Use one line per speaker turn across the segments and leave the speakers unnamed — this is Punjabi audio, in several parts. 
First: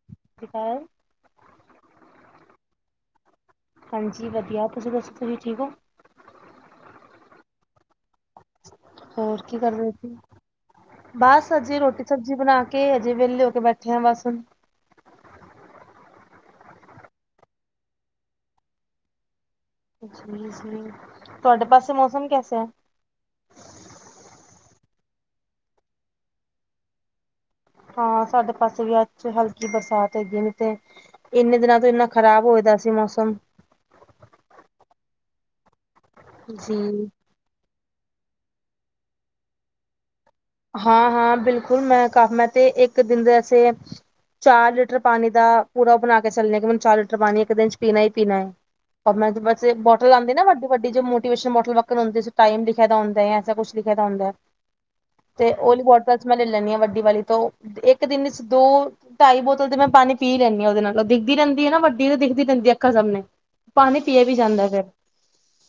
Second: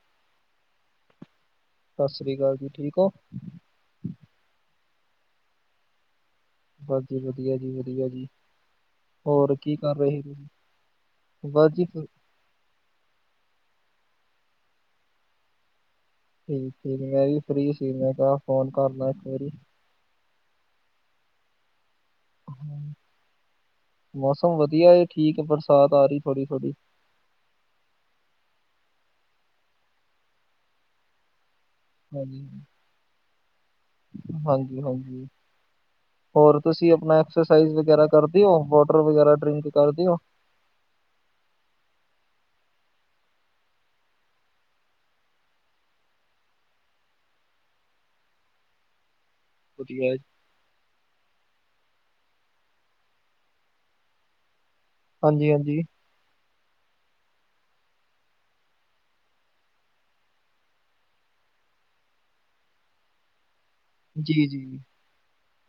ਸਤਿ ਸ਼੍ਰੀ ਅਕਾਲ
ਸਤਿ ਸ੍ਰੀ ਅਕਾਲ, ਜੀ ਠੀਕ ਹੋ
ਹਾਂਜੀ ਵਧੀਆ, ਤੁਸੀਂ ਦੱਸੋ ਤੁਸੀਂ ਠੀਕ ਹੋ?
ਬਸ ਜੀ ਵਧੀਆ ਜੀ ਵਧੀਆ ਜੀ ਹੋਰ ਕੀ ਕਰ ਰਹੇ ਸੀ ਤੁਸੀਂ, ਬਸ
ਅਜੇ
ਜੀ
ਰੋਟੀ
ਫਿਰ
ਸਬਜ਼ੀ ਬਣਾ ਕੇ ਹਜੇ ਵਿਹਲੇ ਹੋ ਕੇ ਬੈਠੇ ਆ ਬਸ
ਠੀਕ ਠੀਕ ਮੈਂ ਵੀ ਫਰੀ ਸੀ ਮੈਂ ਕਿਹਾ ਫੋਨ ਕਰ ਲ ਇੱਕ ਵਾਰੀ
ਤੁਹਾਡੇ ਪਾਸੇ ਮੌਸਮ ਕੈਸਾ ਹੈ?
ਹਾਂ, ਮੌਸਮ ਵਧੀਆ ਏ, ਠੀਕ ਐ ਬਰਸਾਤ ਆ ਰਹੀ ਥੋੜੀ ਥੋੜੀ।
ਹਾਂ, ਸਾਡੇ ਪਾਸੇ ਵੀ ਅੱਜ ਚ ਹਲਕੀ ਬਰਸਾਤ ਹੈਗੀ ਏ ਤੇ। ਇੰਨੇ ਦਿਨਾਂ ਤੋਂ ਇੰਨਾ ਖ਼ਰਾਬ
ਹਾਂਜੀ
ਹੋਏਦਾ ਸੀ ਮੌਸਮ।
ਹਾਂਜੀ ਹਾਂਜੀ, ਹੋਰ
ਜੀ
ਤੁਸੀਂ ਅਪਨਾ ਐਕਸਰਸਾਈਜ਼ ਵਗੈਰਾ ਕਰ ਦਿਓ? ਵਾਟਰ ਵਗੈਰਾ ਡਰਿੰਕ ਕਰ ਦਿਓ?
ਹਾਂ ਹਾਂ, ਬਿਲਕੁਲ ਮੈਂ ਕਾਫ ਮੈਂ ਤੇ ਇੱਕ ਦਿਨ ਦੇ ਵਸੇ ਚਾਰ ਲੀਟਰ ਪਾਣੀ ਦਾ ਪੂਰਾ ਬਣਾ ਕੇ ਚੱਲਣੇ ਕਿ ਮੈਨੂੰ ਚਾਰ ਲੀਟਰ ਪਾਣੀ ਇੱਕ ਦਿਨ ਚ ਪੀਣਾ ਹੀ ਪੀਣਾ ਹੈ ਪਰ ਮੈਂ
ਵਧੀਆ
ਬੋਟਲ
ਹੈ।
ਆਂਦੇ ਨਾ ਵੱਡੀ-ਵੱਡੀ ਮੋਟੀਵੇਸ਼ਨਲ ਬੋਟਲ ਵਕਰ ਹੁੰਦੀ ਸੀ ਟਾਈਮ ਲਿਖ ਦਾ ਹੁੰਦਾ ਹੈ ਏਸਾ ਕੁਛ ਲਿਖ ਦਾ ਹੁੰਦਾ ਹੈ।
ਹਾਂਜੀ
ਤੇ
ਹਾਂਜੀ
ਓਲੀ ਵੋਟਲਾਚ ਮੈਂ ਲੈ ਲੈਣੀ ਹਾਂ ਵੱਡੀ ਵਾਲੀ ਤੋਂ ਇੱਕ ਦਿਨ ਚ ਦੋ ਢਾਈ ਬੋਤਲ ਤੇ ਮੈਂ ਪਾਣੀ ਪੀ ਹੀ ਲੈਂਦੀ ਹਾਂ ਉਹਦੇ ਨਾਲ ਦਿਖਦੀ ਰਹਿੰਦੀ ਹੈ ਨਾ ਵੱਡੀ ਤੇ ਦਿਖਦੀ ਰਹਿੰਦੀ ਅੱਖਾ ਸਾਮਣੇ।
ਜੀ-ਜੀ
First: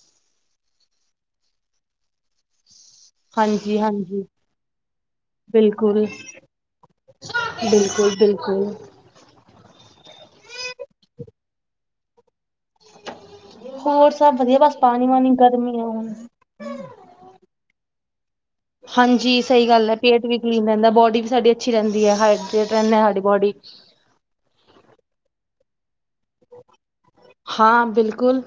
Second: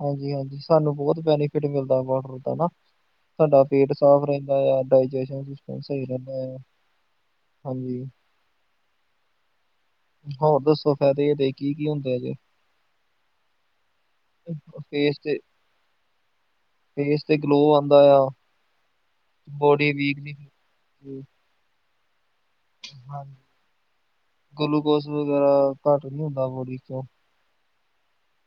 ਹਾਂਜੀ-ਹਾਂਜੀ ਸਾਨੂੰ ਬਹੁਤ ਬੈਨੀਫਿਟ ਮਿਲਦਾ ਵਾਟਰ ਦਾ ਨਾ ਸਾਡਾ
ਹਾਂਜੀ
ਪੇਟ
ਹਾਂਜੀ
ਸਾਫ਼ ਰਹਿੰਦਾ ਆ, ਡਾਈਜੇਸਣ ਸਿਸਮ ਸਹੀ ਰਹਿੰਦਾ ਆ। ਹਾਂਜੀ
ਬਿਲਕੁਲ-ਬਿਲਕੁਲ।
ਹੋਰ ਦੱਸੋ ਫਾਇਦੇ ਇਹਦੇ ਕੀ ਕੀ ਹੁੰਦੇ ਜੇ?
ਹੋਰ ਸਭ ਵਧੀਆ ਬਸ ਪਾਣੀ
ਫੇਸ
ਵਾਂਣੀ
ਤੇ
ਗਰਮੀ ਆ ਹੁਣ।
ਫੇਸ ਤੇ ਗਲੋ ਆਉਂਦਾ ਆ।
ਹਾਂਜੀ, ਸਹੀ ਗੱਲ
ਬੋਡੀ
ਹੈ
ਵੀਕ
ਪੇਟ
ਨਹੀਂ
ਵੀ ਕਲੀਨ ਰਹਿੰਦਾ, ਬੋਡੀ
ਹੁੰਦੀ
ਵੀ ਸਾਡੀ ਅੱਛੀ ਰਹਿੰਦੀ ਹੈ ਹ। ਫਿਰ ਕਹਿੰਦੇ ਸਾਡੀ
ਹਾਂਜੀ
ਬੋਡੀ ਚ।
ਗਲੂਕੋਸ ਵਗੈਰਾ ਘੱਟ ਨਹੀਂ ਹੁੰਦਾ ਬੋਡੀ ਚੋਂ।
ਹਾਂ ਬਿਲਕੁਲ।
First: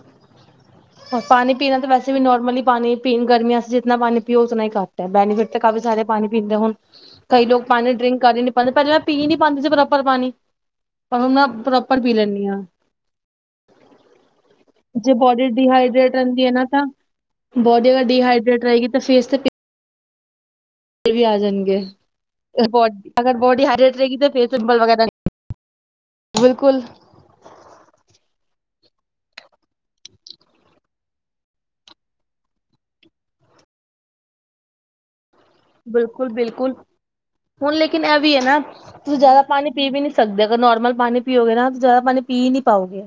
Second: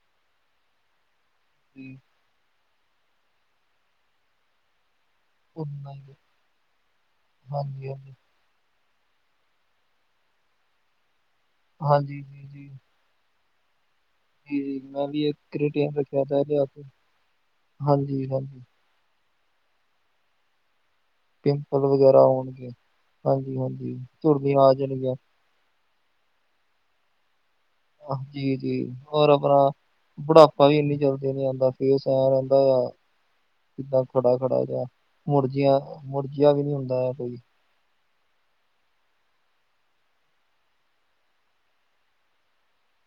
ਪਾਣੀ ਪੀਣਾ ਤਾਂ
ਤੇ
ਵੈਸੇ ਵੀ ਨੋਰਮਲੀ ਪਾਣੀ ਪੀਣ ਗਰਮੀਆਂ ਜੀਤਨਾ ਪਾਣੀ ਪੀਓ, ਉਤਨਾ ਹੀ ਕਮ। ਬੈਨੀਫਿਟ ਤੇ ਕਾਫੀ
ਉਨਾ
ਸਾਰੇ
ਹੀ
ਪਾਣੀ ਪੀਣ ਦੇ ਹੁਨ, ਕਈ ਲੋਕ
ਹਾਂਜੀ
ਪਾਣੀ ਡਰਿੰਕ ਕਰ ਹੀ ਨ। ਪਹਲੇ ਪਹਿਲੇ ਮੈਂ ਪੀ ਨੀ ਪਾਂਦੀ ਸੀ ਪ੍ਰੋਪਰ ਪਾਨੀ। ਪਰ ਹੁਣ ਮੈਂ ਪ੍ਰੋਪਰ ਪੀ
ਹਾਂਜੀ ਹਾਂਜੀ ਜੀ
ਲੈਂਦੀ ਹਾਂ।
ਜੀ ਜੀ ਜੀ ਮੈਂ
ਜੇ
ਵੀ ਇੱਕ
ਬੋਡੀ
ਕ੍ਰੀਟੇਨ
ਡਿਹਾਈਡਰੇੇਟ
ਰੱਖਿਆ ਦਾ
ਰਹਿੰਦੀ ਹੈ
ਲਿਆ
ਨਾ
ਕੇ
ਤਾਂ। ਬੋਡੀ ਅਗਰ
ਹਾਂਜੀ ਹਾਂਜੀ
ਡੀਹਾਈਡਰੇੇਟ ਰਹੇਗੀ ਤਾਂ ਫੇਸ ਤੇ। ਪਿੰਪਲ ਵੀ ਆ ਜਾਣਗੇ
ਪਿੰਪਲ ਵਗੈਰਾ
ਅਗਰ
ਹੋਣਗੇ
ਬੋ
ਹਾਂਜੀ
ਬੋਡੀ
ਹਾਂਜੀ
ਹਾਈਡਰੇਟ ਰਹੇਗੀ ਤੇ ਫੇਸ
ਝੁਰੜੀਆਂ ਆ
ਪਿੰਪਲ ਵਗੈਰਾ ਨ।
ਜਾਣਗੀਆਂ
ਬਿਲਕੁਲ।
ਜੀ-ਜੀ ਹੋਰ ਆਪਣਾ। ਬੁਢਾਪਾ ਵੀ ਇੰਨੀ ਜਲਦੀ ਨੀ ਆਉਂਦਾ ਫੇਸ ਸਾਫ਼ ਰਹਿੰਦਾ ਆ। ਕਿਦਾਂ ਖੜਾ ਖੜਾ ਜਿਹਾ ਮੁਰਝਾਇਆ
ਬਿਲਕੁਲ
ਮੁਰਝਾਇਆ ਵੀ
ਬਿਲਕੁਲ
ਨੀ ਹੁੰਦਾ ਹੈ ਕੋਈ।
ਹੁਣ ਲੇਕਿਨ ਇਹ ਵੀ ਹੈ ਨਾ। ਤੁਸੀਂ ਜ਼ਿਆਦਾ ਪਾਣੀ ਪੀ ਵੀ ਨਹੀ ਸਕਦੇ ਅਗਰ ਨੋਰਮਲ ਪਾਣੀ ਪੀਓਗੇ ਨਾ ਜ਼ਿਆਦਾ ਪਾਣੀ ਪੀ ਨਹੀ ਪਾਓਗੇ।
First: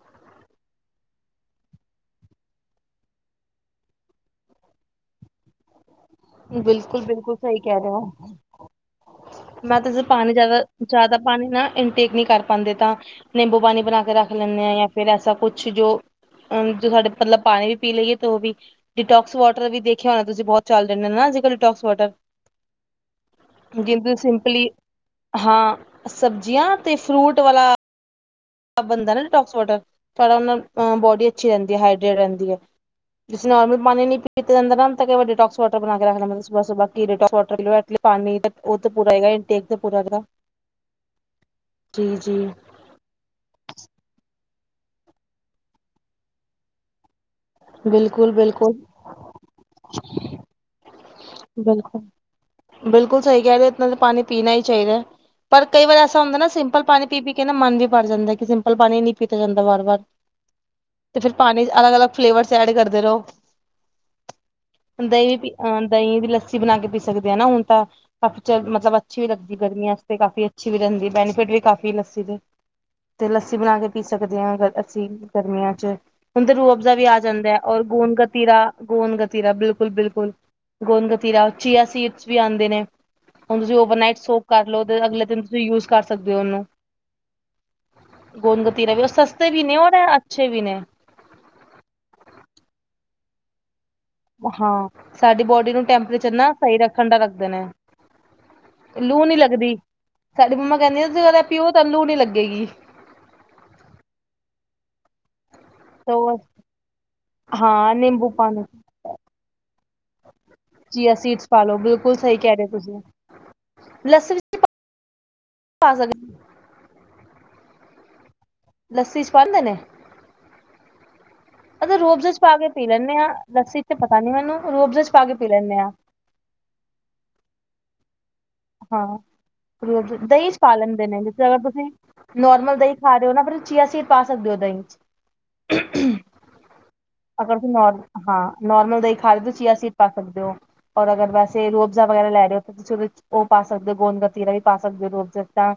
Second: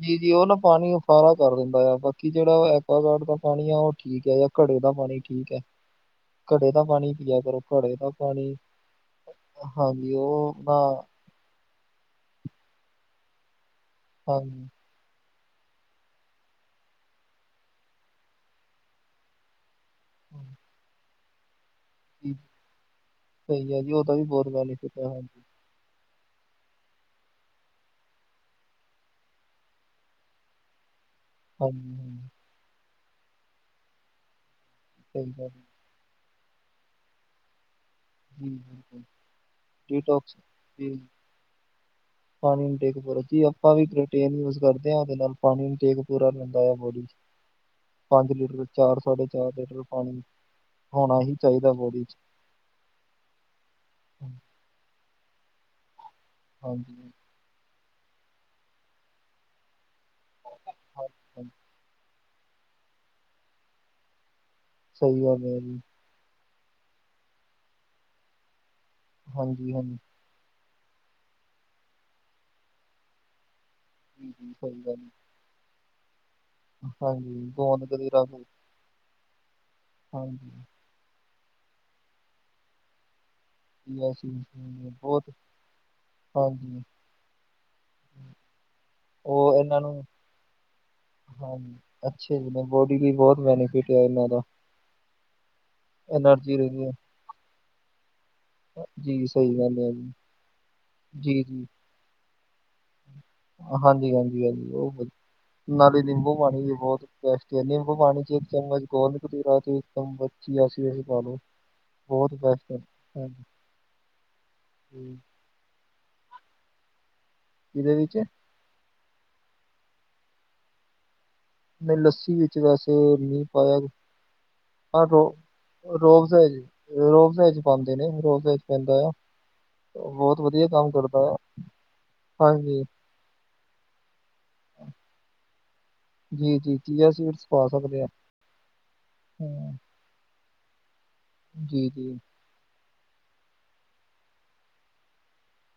ਜੀ-ਜੀ ਉਹ ਨਾ ਪਾਣੀ ਉਫਾਰਾ ਕਰ ਦਿੰਦਾ ਆ ਬਾਕੀ ਜਿਹੜਾ ਉਹ ਐਕੁਆਗਾਰਡ ਦਾ ਪਾਣੀ ਆ ਉਹ ਠੀਕ ਹੈ। ਘੜੇ ਦਾ ਪਾਣੀ ਠੀਕ ਹੈ। ਘੜੇ ਦਾ ਪਾਣੀ
ਬਿਲਕੁਲ-ਬਿਲਕੁਲ
ਪੀਆ
ਸਹੀ
ਕਰੋ
ਕਹਿ ਰਹੇ
ਘੜੇ ਦਾ ਪਾਣੀ
ਹੋ ਮੈਂ ਤਾਂ
ਹਾਂਜੀ
ਪਾਣੀ
ਉਹ
ਜ਼ਿਆਦਾ-
ਨਾ
ਜ਼ਿਆਦਾ। ਪਾਣੀ ਨਾ ਇਨਟੇਕ ਨਹੀ ਕਰ ਪਾਉਂਦੇ ਤਾਂ ਨਿੰਬੂ ਪਾਣੀ ਬਣਾ ਕੇ ਰੱਖ ਲੈਂਦੇ
ਹਾਂਜੀ
ਆ ਜਾਂ। ਫਿਰ ਐਸਾ ਕੁਛ ਜੋ। ਅ ਜੋ ਸਾਡੇ ਮਤਲਬ ਪਾਣੀ ਵੀ ਪੀ ਲਈਏ ਤੇ ਉਹ ਵੀ ਡਿਟੋਕਸ ਵਾਟਰ ਵੀ ਦੇਖ। ਦੇਖਿਆ ਹੋਣਾ ਤੁਸੀਂ ਬਹੁ
ਹਾਂਜੀ,
ਚ ਰਦੇ ਨਾ ਅਜਕੱਲ [inaudible] ਡੀਟੋਕਸ ਵਾਟਰ
ਸਹੀ ਹੈ ਜੀ
ਜਿਦ
ਉਹਦਾ ਵੀ ਬਹੁਤ
ਸਿੰਪਲੀ
ਬੈਨੀਫਿਟ ਹੈ ਹਾਂਜੀ
ਹੀ। ਸਬਜ਼ੀਆਂ ਤੇ ਫਰੂਟ ਵਾਲਾ। ਬਣਦਾ ਨਾ ਡੀਟੋਕਸ ਵਾਟਰ ਤੁਹਾਡਾ ਉਹ ਨਾਲ ਬੋਡੀ ਅੱਛੀ ਰਹਿੰਦੀ ਹੈ
ਹਾਂਜੀ
ਹਾੲ। ਜੇ
ਹਾਂਜੀ
ਰਹਿੰਦੀ ਹੈ ਜਿਸ ਤੋਂ ਨੋਰਮਲ ਪਾਣੀ ਨਹੀ ਪੀਤਾ ਜਾਂਦਾ ਨਾ ਤਾਂ ਕੋਈ ਵਾਰੀ
ਸਹੀ ਗੱਲ ਹੈ
ਡੀਟੋਕਸ ਵਾਟਰ। ਬਣਾ ਕੇ ਰੱਖ ਲੈਣਾ ਸ [unintelligible] ਪਾਣੀ
ਜੀ
ਦਾ ਉਹ ਤੇ
ਬਿਲਕੁਲ
ਪੂਰਾ ਹੈਗਾ ਇੰਟੇਕ ਤੇ ਪੂਰਾ ਹੈਗਾ।
ਡੀਟੌਕਸ ਜੀ
ਜੀ ਜੀ
ਪਾਣੀ ਇਨਟੇਕ ਪੂਰਾ ਜੀ ਆਪਾਂ ਵੀ ਪ੍ਰੋਟੀਨ ਯੂਜ ਕਰਦੇ ਆ, ਉਹਦੇ ਨਾਲ ਪਾਣੀ ਇਨਟੇਕ ਪੂਰਾ ਰੈਂਦਾ ਆ ਬੋਡੀ ਚ।
ਬਿਲਕੁਲ
ਪੰਜ ਲੀਟਰ,
ਬਿਲਕੁਲ
ਚਾਰ ਸਾਢੇ ਚਾਰ ਲੀਟਰ ਪਾਣੀ ਹੋਣਾ ਹੀ ਚਾਹੀਦਾ ਬੋਡੀ
ਬਿਲਕੁਲ।
'ਚ
ਬਿਲਕੁਲ ਸਈ ਕਹਿ ਰਏ ਓ, ਇਤਨਾ ਤਾਂ ਪਾਣੀ ਪੀਣਾ ਈ ਚਾਹੀਦਾ ਪਰ ਕਈ ਵਾਰ ਐਸਾ ਹੁੰਦਾ ਨਾ ਸਿੰਪਲ ਪਾਣੀ
ਹਾਂਜੀ,
ਪੀ-ਪੀ ਕੇ ਨਾ ਮਨ ਵੀ ਭਰ ਜਾਂਦਾ ਕਿ ਸਿੰਪਲ ਪਾਣੀ ਨੀ ਪੀਤਾ ਜਾਂਦਾ ਵਾਰ-ਵਾਰ। ਤੇ ਫਿਰ
ਹਾਂਜੀ-ਹਾਂਜੀ,
ਪਾਣੀ ਚ ਅਲੱਗ-ਅਲੱਗ ਫਲੇਵਰਸ ਐਡ ਕਰਦੇ ਰਓ।
ਸਹੀ
ਦਹੀਂ
ਗੱਲ
ਪੀ
ਹੈ ਜੀ,
ਅ ਦਹੀਂ ਦੀ ਲੱਸੀ ਬਣਾ ਕੇ ਪੀ ਸਕਦੇ ਹਾਂ ਨਾ ਹੁਣ ਤਾਂ ਕਾਫ਼ੀ ਚ ਮਤਲਬ। ਅੱਛੀ ਵੀ ਲੱਗਦੀ ਗਰਮੀਆਂ
ਹਾਂਜੀ-ਹਾਂਜੀ,
ਚ ਤੇ ਕਾਫੀ ਅੱਛੀ ਵੀ ਰਹਿੰਦੀ ਬੈਨੀਫਿਟ ਵੀ ਕਾਫੀ ਲੱਸੀ ਦੇ ਲੱਸੀ ਬਣਾ ਕੇ। ਪੀ ਸਕਦੇ
ਜੀ-ਜੀ
ਹਾਂ
ਸਹੀ ਗੱਲ
ਅਸੀਂ
ਹੈ,
ਗਰਮੀਆਂ ਚ ਰੂਹ ਅਫਜ਼ਾ ਵੀ ਆ
ਹਾਂਜੀ
ਜਾਂਦਾ ਹੈ ਔਰ
ਗੋਂਦ
ਗੂੰਦ
ਕਤੀਰਾ
ਗਤੀਰਾ। ਗੋਦ ਗਤੀਰਾ ਬਿਲਕੁਲ ਬਿਲਕੁਲ
ਹਾਂਜੀ,
ਗੋਦ ਗਤੀਰਾ ਚੀਆ ਸੀਡਸ ਵੀ ਆਉਂਦੇ ਨੇ। ਹੁਣ ਜੇ ਤੁਸੀਂ
ਜੀ
ਓਵਰਨਾਈਟ
ਅਸੀਂ
ਸੋਕ ਕਰ
ਸੁਣਦੇ
ਲਓ
ਹਾਂ,
ਤੇ ਅਗਲੇ
ਬਹੁਤ
ਦਿਨ ਤੁਸੀਂ ਯੂਜ ਕਰ ਸਕਦੇ ਹੋ ਓਹਨੂੰ।
ਹਾਂਜੀ,
ਗੋਦ ਕਤੀਰਾ ਵੀ ਸਸਤੇ ਵੀ ਨੇ
ਇਹਨਾਂ
ਉਹ
ਨੂੰ
ਅੱਛੇ ਵੀ ਨੇ।
ਹਾਂਜੀ ਅੱਛੇ ਵੀ ਨੇ ਬੋਡੀ ਲਈ ਬਹੁਤ ਬੈਨੀਫਿਟ। ਹੈ ਇਹਨਾਂ ਦਾ,
ਹਾਂ ਸਾਡੀ ਬੋਡੀ ਨੂੰ ਟੈਂਪਰੇਚਰ ਨਾ
ਐਨਰਜੀ
ਸਹੀ
ਰਹਿੰਦੀ ਹੈ,
ਰੱਖਣ ਦਾ ਰੱਖਦੇ ਨੇ। ਲੂ
ਜੀ
ਨੀ
ਸਹੀ
ਲੱਗਦੀ
ਗੱਲ ਹੈ ਜੀ,
ਸਾਡੀ ਮੰਮਾ ਕਹਿੰਦੀ ਸੀ
ਜੀ-ਜੀ,
ਪਿਓ ਤਾਂ ਲੂ ਨੀ ਲੱਗੇਗੀ।
ਹਾਂਜੀ ਹਾਂਜੀ ਹਾਂਜੀ ਉਹ ਵਧੀਆ। ਨਾਲੇ ਨਿੰਬੂ ਪਾਣੀ ਵੀ ਬਹੁਤ ਬੈਸਟ ਹੈ ਨਿੰਬੂ ਪਾਣੀ ਚ ਇੱਕ ਚਮਚ ਗੋਦ ਕਤੀਰਾ ਚ। ਬੱਚੀ [inaudible]
ਚੀਆ
ਪਾਲੋ
ਸੀਡਸ ਪਾ ਲੋ
ਬਹੁਤ ਬਸ
ਲੱਸਨ ਚ ਪਾ ਸਕ
ਕੀਦੇ ਵਿਚ।
ਲੱਸੀ ਚ ਪਾਂਦੇ ਨੇ।
ਮ
ਅ ਰੋਬਜ਼
ਲੱਸੀ
ਚ ਪਾ
ਵਿੱਚ
ਕੇ ਪੀ
ਵੈਸੇ
ਲੈਂਦੇ ਹਾਂ
ਮੀਂਹ ਪਾਇਆ
ਲੱਸੀ
ਵੇ
ਚ ਪਤਾ ਨੀ ਮੈਨੂੰ ਰੋਬਜ਼ ਚ
ਆਹੋ
ਪਾ ਕੇ ਪੀ ਲੈਂਦੇ ਹਾਂ
ਇਹ ਰੋਬਜਾ ਐ ਜੀ। ਰੋਅਫਜਾ ਚ ਪਾਂਦੇ ਰੋਅਫਜਾ ਚ ਪੈਂਦਾ ਆ
ਹਾਂ, ਰੁਅਫਜਾ
ਬਹੁਤ
ਦਹੀਂ ਚ
ਵਧੀਆ
ਪਾ
ਕੰਮ
ਲੈਂਦੇ
ਕਰਦਾ
ਨੇ, ਜਿੱਸ
ਆ
ਤਰਾਂ ਅਗਰ ਤੁਸੀਂ ਨੋਰਮਲ
ਹਾਂਜੀ
ਦਹੀਂ ਖਾ ਰਏ ਨਾ ਫਿਰ ਚੀਆ ਸਿਡ ਪਾ ਸਕਦੇ ਓ ਦਹੀ ਚ।
ਜੀ ਜੀ ਚੀਆ ਸੀਡਸ
ਅਗਰ
ਪਾ
ਤੁਸੀਂ ਨੋਰਮ
ਸਕਦੇ ਆ
ਹਾਂ ਨੋਰਮਲ ਦਹੀ ਖਾਲੀ ਚਿਆ
ਹੂੰ,
ਸੀਡ ਖਾ ਸਕਦੇ ਓ, ਓਰ ਅਗਰ ਵੈਸੇ
ਜੀ
ਰੁਅਬਜ਼ਾ
ਜੀ
ਵਗੈਰਾ ਲੈ ਰਏ ਓ ਤਾਂ ਤੁਸੀਂ ਉਹਦੇ ਚ ਉਹ ਪਾ ਸਕਦੇ ਓ, ਗੋਂਦ ਗਤੀਰਾ ਵੀ ਪਾ ਸਕਦੇ ਓ, ਰੁਅਬਜਾ ਤਾਂ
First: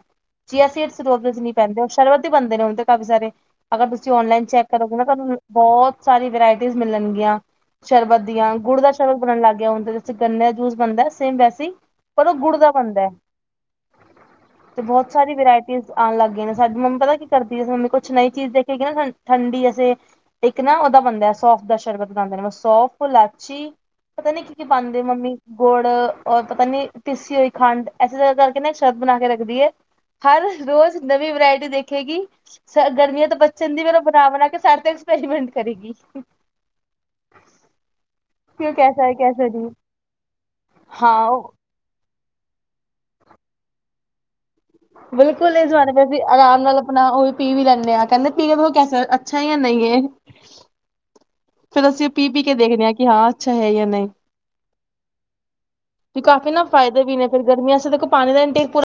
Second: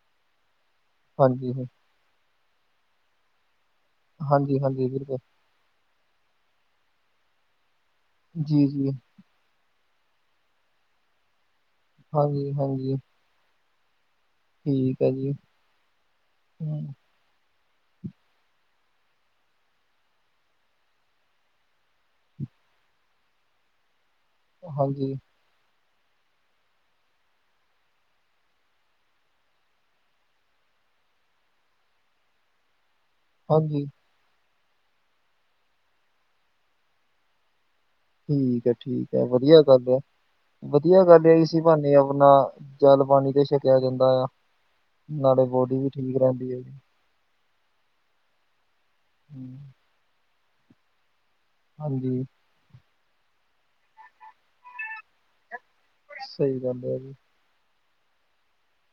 ਚੀਆ ਸੀਡ ਰੁਅਬਜਾ ਚ
ਹਾਂਜੀ
ਨਈ
ਹਾਂ-
ਪੈਂਦੇ ਸ਼ਰਵਤ ਵੀ ਬੰਦੇ ਨੇ ਹੁਣ ਤੇ ਕਾਫੀ ਸਾਰੇ ਅਗਰ ਤੁਸੀਂ ਓਨਲਾਈਨ
ਹਾਂਜੀ
ਚੈੱਕ
ਹਾਂਜੀ
ਕਰੋਗੇ ਨਾ
ਬਿਲਕੁਲ
ਤੁਆਨੂੰ ਬਹੁਤ ਸਾਰੀ ਵਰਾਇਟੀਜ਼ ਮਿਲਣਗੀਆਂ ਸ਼ਰਬਤ ਦੀਆਂ,
ਜੀ
ਗੁੜ ਦਾ
ਜੀ
ਸ਼ਰਬਤ ਉਨਾ ਨੂੰ ਲਗ ਗਿਆ ਓਦੇ ਵਿੱਚ ਗੰਨੇ ਦਾ ਜੂਸ ਬਣਦਾ ਸੇਮ ਵੈਸੇ ਈ ਪਰ ਉਹ
ਹਾਂਜੀ
ਗੁੜ ਦਾ
ਹਾਂਜੀ
ਬਣਦਾ। ਤੇ
ਠੀਕ
ਬਹੁਤ
ਹੈ ਜੀ
ਸਾਰੀ ਵਰਾਇਟੀਜ਼ ਆਣ ਲੱਗ ਗਈਆ ਨੇ ਸਾਡ
ਹੂੰ,
ਮੰਮ ਪਤਾ ਕਰਦੀ ਮੰਮੀ ਕੁਛ ਨਈਂ ਚੀਜ਼ ਦੇਖੇਗੀ ਸੈਨ ਠੰਡੀ ਅਸੀਂ ਇੱਕ ਨਾ ਉਹਦਾ ਬੰਦਾ ਸੌਫ ਦਾ ਸ਼ਰਬਤ ਬਨਾਂਦੇ ਸੌਫ, ਲਾਚੀ ਪਤਾ ਨੀ ਕੀ-ਕੀ ਪਾਂਦੇ
ਹਾਂਜੀ
ਮੰਮੀ, ਗੁੜ ਓਰ ਪਤਾ ਨੀ ਪੀਸੀ ਹੋਈ ਖੰਡ ਇਸੇ ਤ ਕਰਕੇ ਨਾ ਸ਼ਰਬ ਬਣਾ ਕੇ ਰੱਖਦੀ ਏ। ਹਰ ਰੋਜ਼ ਨਵੀਂ ਵਰਾਇਟੀ ਦੇਖੇਗੀ ਸ ਗਰਮੀਆਂ ਤੋਂ ਬੱਚਨ ਦੀ
ਹਾਂਜੀ
ਤਰਾ ਬਣਾ-ਬਣਾ ਕੇ ਸਾਡੇ ਤੇ ਐਕਸਪੈਰੀਮੈਂਟ ਕਰੇਗੀ।
ਠੀਕ ਐ,
ਕਿਉਂ ਕੈਸਾ ਹੈ
ਠੀਕ ਐ,
ਕੈਸਾ
ਵਦੀਆ
ਨਈ
ਗੱਲ ਐ, ਵਦੀਆ ਗੱਲ ਐ
ਹਾਂ
ਇਸ ਭਾਨੀ ਅਪਣਾ ਜਲ ਪਾਣੀ ਤੇ ਛਕਿਆ ਜਾਂਦਾ ਆ। ਨਾਲੇ
ਬਿਲਕੁਲ ਇਹ
ਬੋਡੀ ਵੀ
ਜ਼ਵਾਨ [unintelligible]
ਠੀਕ ਰਹਿੰਦੀ ਹੈ
ਅਰਾਮ
ਜੀ
ਨਾਲ ਅਪਣਾ ਉਹ ਵੀ ਪੀ ਵੀ ਲੈਨੇ ਆ ਕਹਿੰਦੇ ਪਿਓ ਤੋਂ ਕੈਸਾ ਐ ਅੱਛਾ ਐ ਯਾ
ਹੂੰ,
ਨਈ ਏ। ਫੇਰ ਅਸੀਂ ਉਹ
ਹਾਂਜੀ
ਪੀ-ਪੀ ਕੇ ਦੇਖਨੇ ਆ ਕਿ ਹਾਂ ਅੱਛਾ ਹੈ ਯਾ ਨਈ। ਕਾਫੀ
ਸਹੀ
ਨਾ
ਗੱਲ ਹੈ
ਫਾਇਦੇ
ਜੀ
ਵੀ ਨੇ ਫਿਰ ਗਰਮੀਆਂ ਚੇ ਦੇਖੋ ਪਾਣੀ ਦਾ ਇਨਟੇਕ ਪੂਰਾ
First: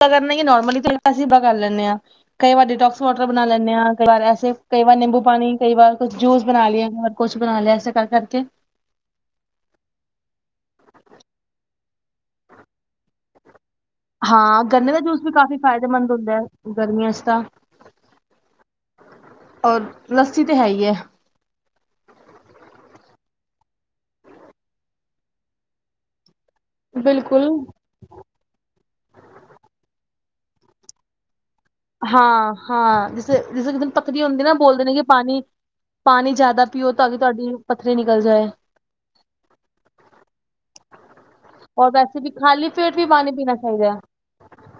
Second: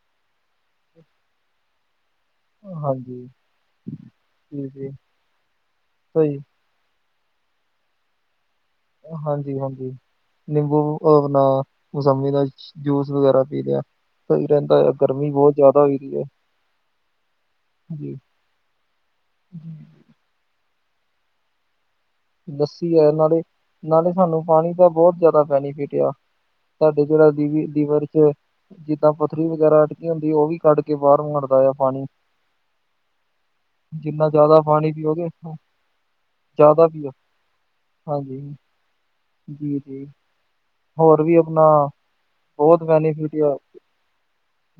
ਕਰਨਾ ਈ ਨੋਰਮਲੀ ਚੇ ਅਸੀਂ ਇਦਾ ਕਰ ਲੈਣੇ ਆ। ਕਈ ਵਾਰ ਡਿਟੋਕਸ
ਹਾਂਜੀ,
ਵਾਟਰ ਬਣਾ ਲੈਨੇ ਆ, ਕਈ ਵਾਰ ਐਸੇ, ਕਈ
ਜੀ-ਜੀ,
ਵਾਰ ਨਿੰਬੂ ਪਾਣੀ, ਕਈ ਵਾਰ ਕੁਛ
ਸਹੀ
ਜੂਸ ਬਣਾ ਲਿਆ ਘਰ। ਕੁਛ ਬਣਾ ਲਿਆ ਏਸੇ ਕਰ ਕਰਕੇ।
ਹਾਂਜੀ-ਹਾਂਜੀ। ਨਿੰਬੂ ਅਪਣਾ ਮੌਸੰਮੀ ਦਾ ਜੂਸ ਵਗੈਰਾ ਪੀ ਲਿਆ। ਸਹੀ
ਹਾਂ,
ਰਹਿੰਦਾ ਆ,
ਗੰਨੇ ਦਾ ਜੂਸ ਵੀ
ਗਰਮੀ ਬਹੁਤ
ਕਾਫ਼ੀ
ਜ਼ਿਆਦਾ ਹੋਈ
ਫਾਇਦੇਮੰਦ
ਦੀ ਹੈ,
ਹੁੰਦਾ ਐ, ਗਰਮੀਆਂ ਚ ਤਾਂ
ਜੀ।
ਔਰ ਲੱਸੀ ਤੇ ਹੈ ਈ ਐ।
ਲੱਸੀ ਆ ਨਾਲੇ, ਨਾਲੇ ਸਾਨੂੰ ਪਾਣੀ ਦਾ ਬੋਤ ਜੈਦਾ ਬੈਨੀਫਿਟ ਆ। ਸਾਡੇ ਜੇੜਾ
ਬਿਲਕੁਲ
ਦੀਵੀ ਲੀਵਰ ਚ ਜਿੱਦਾਂ ਪਥਰੀ ਵਗੈਰਾ ਅਟਕ ਹੁੰਦੀ ਉਹ ਵੀ ਕੱਢ ਕੇ ਬਾਹਰ ਮਾਰਦਾ ਆ ਪਾਣੀ।
ਹਾਂ ਹਾਂ ਜਿਸ ਜਿਸ ਜਨ ਪਤਰੀ
ਜਿੰਨਾ
ਹੁੰਦੀ ਨਾ
ਜ਼ਿਆਦਾ
ਬੋਲਦੇ ਨੇ ਕਿ
ਪੀਓਗੇ,
ਪਾਣੀ ਪਾਣੀ ਜ਼ਿਆਦਾ ਪੀਓ ਤਾਂ ਕਿ ਤੁਹਾਡੀ ਪੱਥਰੀ ਨਿਕਲ ਜਾਏ
ਜੀ ਜੀ। ਹੋਰ ਵੀ ਅਪਣਾ
ਔਰ ਵੈਸੇ ਵੀ ਖਾਲੀ
ਬਹੁਤ
ਪੇਟ ਵੀ ਪਾਣੀ
ਬੈਨੀਫਿਟ
ਪੀਣਾ
ਆ।
ਚਾਹੀਦਾ ਹੈ।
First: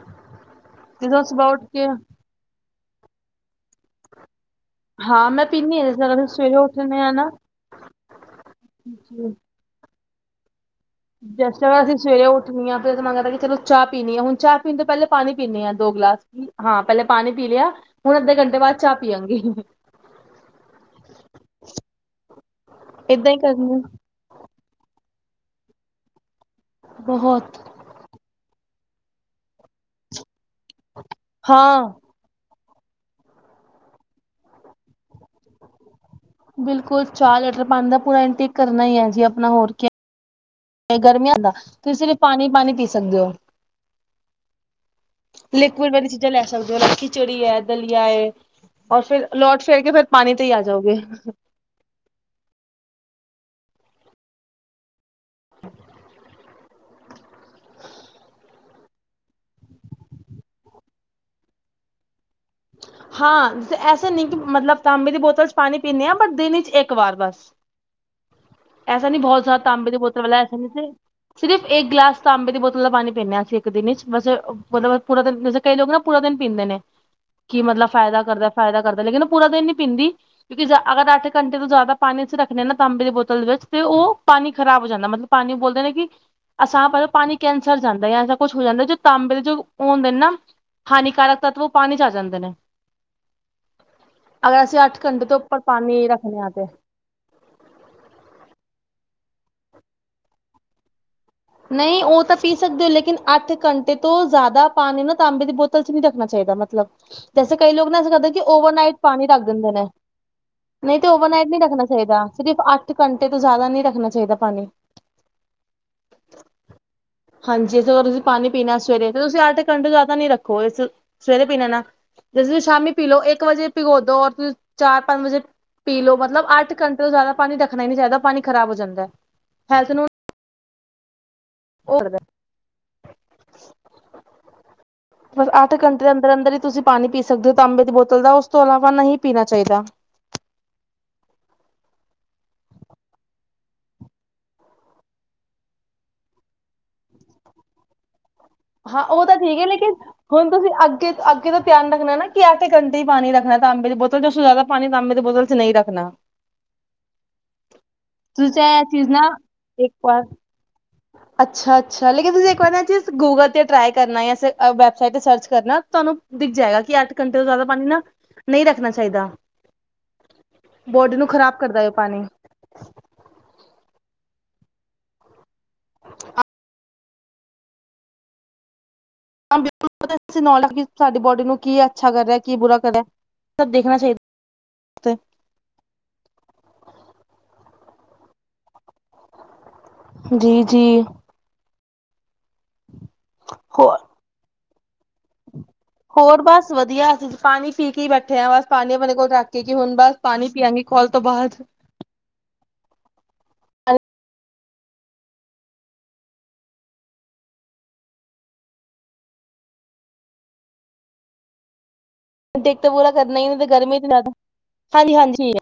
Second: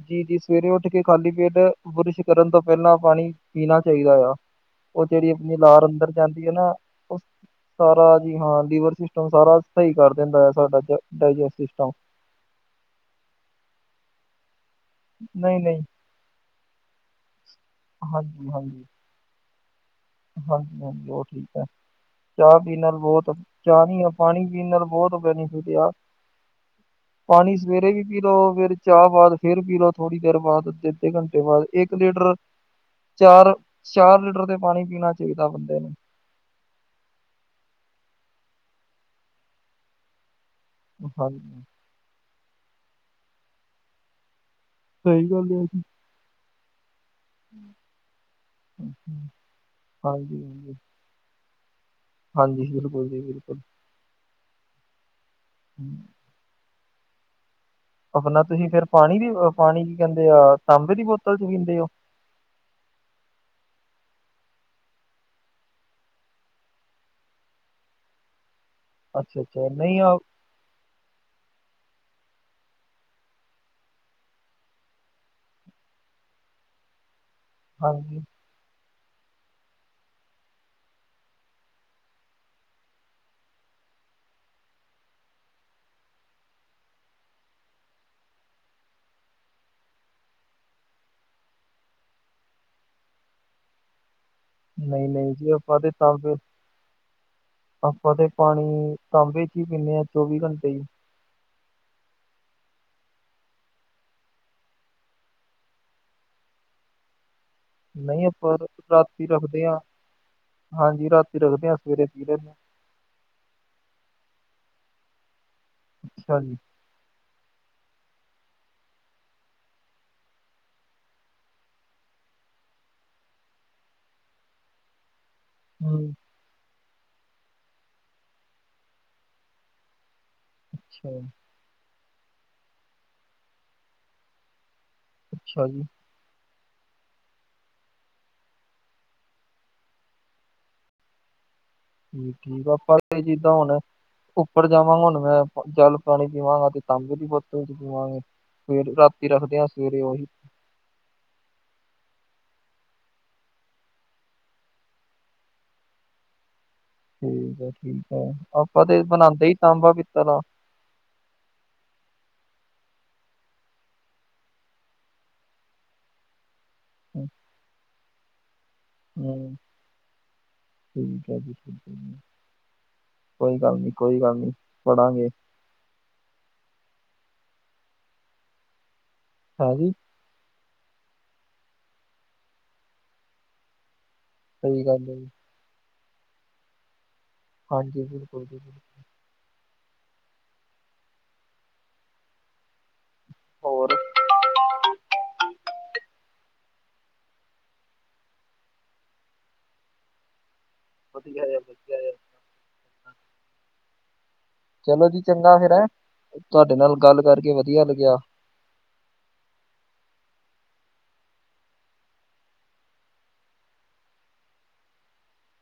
ਜੀ ਜੀ ਸਵੇਰੇ ਉੱਠ ਕੇ
ਜਦੋਂ
ਖਾਲੀ
ਸੁਬਾਹ
ਪੇਟ
ਉੱਠ ਕੇ
ਬੁਰਸ਼ ਕਰਨ ਤੋਂ ਪਹਿਲਾਂ ਪਾਣੀ ਪੀਣਾ ਚਾਈਦਾ ਐਗਾ ਉਹ
ਹਾਂ
ਜਿਹੜੀ
ਮੈਂ
ਅਪਣੀ
ਪੀਂਦੀ
ਲਾਰ
ਹਾਂ ਜਿਸ
ਅੰਦਰ
ਤਰ੍ਹਾਂ ਅਸੀਂ
ਜਾਂਦੀ ਏ
ਸਵੇਰੇ
ਨਾ
ਉੱਠਦੇ ਹਾਂ ਨਾ
ਸਾਰਾ ਜੀ ਹਾਂ ਲੀਵਰ ਸਿਸਟਮ ਸਾਰਾ ਸਈ ਕਰ ਦਿੰਦਾ ਐ ਸਾਡਾ ਚ
ਜੈਸ ਟੈਮ ਅਸੀਂ ਸਵੇਰੇ ਉੱਠਣੀ ਆ ਫੇਰ ਅਸੀਂ ਮੰਗਦਾ ਕਿ ਚੋ ਚਾਹ ਪੀਣੀ ਆ ਹੁਣ ਚ ਪੀਣ ਤੋਂ ਪੈਲੇ ਪਾਣੀ
ਨਹੀਂ
ਪੀਨੇ ਆ
ਨਹੀਂ
ਦੋ ਗਲਾਸ ਵੀ ਹਾਂ ਪਹਿਲੇ ਪਾਣੀ ਪੀ ਲਿਆ, ਹੁਣ ਅੱਧੇ ਘੰਟੇ ਬਾਦ ਚਾਹ ਪੀਆਂਗੇ।
ਹਾਂਜੀ-ਹਾਂਜੀ, ਉਹ ਠੀਕ ਐ, ਚਾਹ ਪੀਣ ਨਾਲ
ਏਦਾਂ
ਬਹੁਤ,
ਹੀ ਕਰਨੀ
ਚਾਹ ਨੀ ਪਾਣੀ ਪੀਨ ਨਾਲ ਬੋਤ ਬੈਨੀਫਿਟ ਆ, ਪਾਣੀ
ਬਹੁਤ
ਸਵੇਰੇ ਵੀ ਪੀ ਲਓ ਫਿਰ ਚਾਹ ਬਾਅਦ ਫਿਰ ਪੀ ਲਓ ਥੋੜੀ ਦੇਰ ਬਾਅਦ ਤੇ ਤੇ ਘੰਟੇ ਬਾਅਦ
ਹਾਂ
ਇੱਕ ਲੀਟਰ ਚਾਰ ਚਾਰ ਲੀਟਰ ਦੇ ਪਾਣੀ ਪੀਨਾ ਚੀਹੀਦਾ ਬੰਦੇ ਨੇ
ਬਿਲਕੁਲ ਚਾਰ ਲੀਟਰ ਪਾਉਣ ਦਾ ਪੂਰਾ ਇੰਟਕ ਕਰਨਾ ਹੀ ਹੈ ਜੀ ਆਪਣਾ ਹੋਰ ਕੇ ਗਰਮੀਆਂ ਦਾ
ਹਾਂਜੀ
ਤੁਸੀਂ ਸਿਰ ਪਾਣੀ ਪਾਣੀ ਪੀ ਸਕਦੇ ਹੋ
ਸਹੀ ਗੱਲ ਹੈ ਜੀ
ਲਿਕਵਿਡ ਵਾਲੀ ਚੀਜ਼ਾਂ ਲੈ ਸਕਦੇ ਹੋ ਰਾਖੀ ਖਿਚੜੀ ਹੈ ਦਲਿਆ ਰ ਫਿਰ ਲੌਟ ਫਿਰ ਕੇ ਫਿਰ ਪਾਣੀ ਤੇ
ਹਾਂਜੀ
ਹੀ ਆ ਜਾਓਗੇ
ਹਾਂਜੀ ਬਿਲਕੁਲ ਜੀ ਬਿਲਕੁਲ [inaudible] ਆਪਣਾ ਤੁਸੀਂ ਫਿਰ ਪਾਣੀ ਦੀ ਪਾਣੀ ਕੀ ਕਹਿੰਦੇ ਆ ਤਾਂਬੇ ਦੀ ਬੋਤਲ ਚ ਪੀਂਦੇ ਹੋ
ਹਾਂ ਐਸੇ ਨਹੀਂ ਕਿ ਮਤਲਬ ਤਾਂ ਮੇ ਦੀ ਬੋਤਲ ਚ ਪਾਣੀ ਪੀਂਦੇ ਹਾਂ ਪਰ ਦਿਨ ਚ ਇੱਕ ਵਾਰ ਬਸ ਐਸਾ ਨੀ ਬਹੁਤ ਸਿਆਰਦਾ
ਅੱਛਾ-ਅੱਛਾ
ਤਾਂਬੇ ਦੀ
ਨਹੀਂ ਆ
ਬੋਤਲ ਵਾਲਾ ਐਸਾ ਨੀ ਸੀ ਸਿਰਫ ਇੱਕ ਗਲਾਸ ਤਾਂ ਅੰਬੇ ਦੀ ਬੋਤਲ ਦਾ ਪਾਣੀ ਪੀਦੇ ਹਾਂਸੀਂ ਇੱਕ ਦਿਨ ਵਿਚ ਬੈਸ ਮਤਲਬ ਪੂਰਾ ਦਿਨ ਜੈਸੇ ਕਈ ਲੋਕ ਨਾ ਪੂਰਾ ਦਿਨ ਪੀਂਦੇ ਨੇ ਕੀ ਮਤਲਬ ਫਾਇਦਾ
ਹਾਂਜੀ,
ਕਰਦਾ ਫਾਇਦਾ ਕਰਦਾ ਲੇਕਿਨ ਉਹ ਪੂਰਾ ਦਿਨ ਨੀ ਪੀਂਦੀ ਕਿਉਂਕਿ ਅਗਰ ਅੱਠ ਘੰਟੇ ਤੋਂ ਜ਼ਿਆਦਾ ਪਾਣੀ ਅਸੀਂ ਰੱਖਣੇ ਹਾਂ ਨਾ ਤਾਂਬੇ ਦੀ ਬੋਤਲ ਦੇ ਵਿੱਚ ਤੇ ਉਹ ਪਾਣੀ ਖ਼ਰਾਬ ਹੋ ਜਾਂਦਾ ਮਤਲਬ ਪਾਣੀ ਬੋਲਦੇ ਨੇ ਕਿ ਅਸਾਂ ਪਹਿਲ ਪਾਣੀ ਕੈਂਸਰ ਜਾਂਦਾ ਹੈ ਐਸਾ ਕੁਛ ਹੋ ਜਾਂਦਾ ਜੋ ਤਾਂਬੇ ਦੇ ਜੋ ਹੁੰਦੇ ਨੇ ਨਾ ਹਾਨੀਕਾਰਕ ਤੱਤਵ ਉਹ ਪਾਣੀ ਜਾ ਆ ਜਾਂਦੇ ਨੇ ਅਗਰ ਅਸੀਂ ਅੱਠ ਘੰਟੇ
ਨਹੀਂ-ਨਹੀਂ
ਤੋਂ
ਜੀ
ਉੱਪਰ
ਆਪਾਂ ਤੇ
ਪਾਣੀ
ਤਾਂਬੇ
ਰੱਖਣੇ ਆ ਤੇ
ਆਪਾਂ ਤੇ ਪਾਣੀ ਤਾਂਬੇ ਚ ਹੀ ਪੀਦੇ ਹਾਂ ਚੌਵੀ ਘੰਟੇ ਹੀ
ਨਹੀਂ ਉਹ ਤਾਂ ਪੀ ਸਕਦੇ ਹੋ ਲੇਕਿਨ ਅੱਠ ਘੰਟੇ ਤੋਂ ਜ਼ਿਆਦਾ ਪਾਣੀ ਨਾ ਤਾਂਬੇ ਦੀ ਬੋਤਲ ਚ ਨਹੀਂ ਰੱਖਣਾ ਚਾਹੀਦਾ ਮਤਲਬ ਮਤਲਬ ਜੈਸੇ ਕਈ ਲੋਕ ਨਾ ਐਸਾ
ਨਹੀਂ
ਕਰਦੇ ਕਿ
ਆਪਾਂ
ਓਵਰਨਾਈਟ ਪਾਣੀ
ਰਾਤੀ
ਰੱਖ
ਰੱਖਦੇ
ਦਿੰਦੇ
ਆ
ਨੇ, ਨਹੀਂ ਤੇ
ਹਾਂਜੀ ਰਾਤੀ
ਓਵਰਨਾਈਟ ਨਹੀਂ
ਰੱਖਦੇ ਆ
ਰੱਖਣਾ
ਸਵੇਰੇ ਪੀ
ਚਾਹੀਦਾ
ਲੈਂਨੇ ਆ।
ਸਿਰਫ ਅੱਠ ਘੰਟੇ ਤੋਂ ਜ਼ਿਆਦਾ ਨਹੀਂ ਰੱਖਣਾ ਚਾਹੀਦਾ ਪਾਣੀ
ਅੱਛਾ ਜੀ
ਹਾਂਜੀ ਇਸ ਅਗਰ ਤੁਸੀਂ ਪਾਣੀ ਪੀਣਾ ਸਵੇਰੇ ਤੇ ਤੁਸੀਂ ਅੱਠ ਘੰਟੇ ਜ਼ਿਆਦਾ ਨੀ ਰੱਖੋ ਇਸ ਸਵੇਰੇ ਪੀਣਾ ਨਾ ਜਸੇ ਤੁਸੀਂ ਸ਼ਾਮੀ ਪੀ ਲਓ ਇੱਕ ਵਜੇ ਭਿਗੋ ਦੋ ਔਰ ਤੁਸੀਂ ਚਾਰ ਪੰਜ ਵਜੇ ਪੀ
ਹੂੰ
ਲਓ ਮਤਲਬ ਅੱਠ ਘੰਟੇ ਤੋਂ ਜ਼ਿਆਦਾ ਪਾਣੀ ਰੱਖਣਾ ਹੀ ਨਹੀਂ ਚਾਹੀਦਾ ਪਾਣੀ ਖ਼ਰਾਬ ਹੋ ਜਾਂਦਾ ਹੈਲਥ ਨੂੰ।
ਅੱਛਾ
ਓ ਅੱਠ
ਜੀ
ਘੰਟੇ ਦੇ ਅੰਦਰ ਅੰਦਰ ਹੀ ਤੁਸੀਂ ਪਾਣੀ ਪੀ ਸਕਦੇ ਹੋ ਤਾਂਬੇ ਦੀ ਬੋਤਲ ਦਾ ਉਸ ਤੋਂ ਇਲਾਵਾ ਨਹੀਂ ਪੀਣਾ ਚਾਹੀਦਾ
ਠੀਕ ਆ ਆਪਾਂ ਇਹ ਜਿੱਦਾਂ ਹੁਣ ਉੱਪਰ ਜਾਵਾਂਗਾ ਹੁਣ ਮੈਂ ਜਲ ਪਾਣੀ ਪੀਵਾਂਗਾ ਤੇ ਤਾਂਬੇ ਦੀ ਬੋਤਲ ਚ ਪੀਵਾਂਗੇ ਸਵੇ
ਹਾਂ ਉਹ
ਰਾਤੀ
ਤਾਂ
ਰੱਖਦੇ
ਠੀਕ ਹੈ
ਹਾਂ
ਲੇਕਿਨ
ਸਵੇਰੇ ਉਹੀ
ਹੁਣ ਤੁਸੀਂ ਅੱਗੇ ਅੱਗੇ ਦਾ ਧਿਆਨ ਰੱਖਣਾ ਨਾ ਕਿ ਆਟੇ ਘੰਟੇ ਪਾ ਰੱਖਣਾ ਤਾਂਬੇ ਦੇ ਬੋਤਲ ਚਂ ਜ਼ਿਆਦਾ ਪਾਣੀ ਤਾਂਬੇ ਦੇ ਬੋਤਲ ਨਹੀਂ ਰੱਖਣਾ
ਠੀਕ ਠੀਕ ਹੈ
ਤੁਸੀਂ ਇਹ
ਆਪਾਂ ਤੇ
ਚੀਜ਼ ਨਾ
ਬਣਾਉਦੇ ਹੀ ਤਾਂਬਾ
ਇੱਕ ਵਾਰ
ਪਿੱਤਰ ਦਾ
ਅੱਛਾ ਅੱਛਾ ਲੇਕਿਨ ਤੁਸੀਂ ਇੱਕ ਵਾਰ ਗੂਗਲ ਤੇ ਟਰਾ ਕਰਨਾੈਬ ਤੇ ਸਰਚ ਕਰਨਾ ਤੁਹਾਨੂੰ ਦਿਖ ਜਾਏਗਾ ਕਿ ਅੱਠ ਘੰਟੇ ਤੋਂ ਜ਼ਿਆਦਾ ਪਾਣੀ ਨਾ ਨਹੀਂ ਰੱਖਣਾ ਚਾਹੀਦਾ
ਹੂੰ
ਚਾਹੀਦਾ ਬੋਡ ਨੂੰ
ਠੀਕ ਜੀ
ਖ਼ਰਾਬ ਕਰਦਾ
ਠੀਕ
ਹੈ ਉਹ
ਜੀ
ਪਾਣੀ
ਕੋਈ ਗੱਲ ਨੀ ਕੋਈ ਗੱਲ ਨੀ ਪੜਾਂਗੇ ਹਾਂਜੀ
ਨੌਲੇਜ ਸਾਡੀ ਬੋਡੀ ਨੂੰ ਕੀ ਅੱਛਾ ਕਰਹਾ ਕੀ ਬੁਰਾ ਕਰ ਰਿ ਸਭ ਦੇਖਣਾ ਚਾਹੀਦਾ
ਸਹੀ ਗੱਲ ਹੈ ਹਾਂਜੀ, ਬਿਲਕੁਲ ਜੀ
ਜੀ ਜੀ ਹੋਰ ਹੋਰ ਬਸ ਵਧੀਆ ਅਸੀਂ ਪਾਣੀ ਪੀ ਕੇ ਬੈਠੇ ਹਾਂ ਬਸ ਪਾਣੀ ਆਪਣੇ ਕੋਲ ਰੱਖ ਕੇ ਕਿ ਹੁਣ ਬਸ ਪਾਣੀ ਪੀਆਗੇ ਕੋਲ ਤੋਂ
ਵਧੀਆ
ਬਾਅਦ
ਆ ਵਧੀਆ ਆ। ਚਲੋ ਜੀ ਚੰਗਾ ਫਿਰ ਐ, ਤੁਹਾਡੇ ਨਾਲ ਗੱਲ ਕਰਕੇ ਵਧੀਆ ਲੱਗਿਆ
ਦਿੱਕਤ ਪੂਰਾ ਕਰਨਾ ਹੀ ਤੇ ਗਰਮੀ ਤੇ ਜ਼ਿਆਦਾ, ਹਾਂਜੀ ਹਾਂਜੀ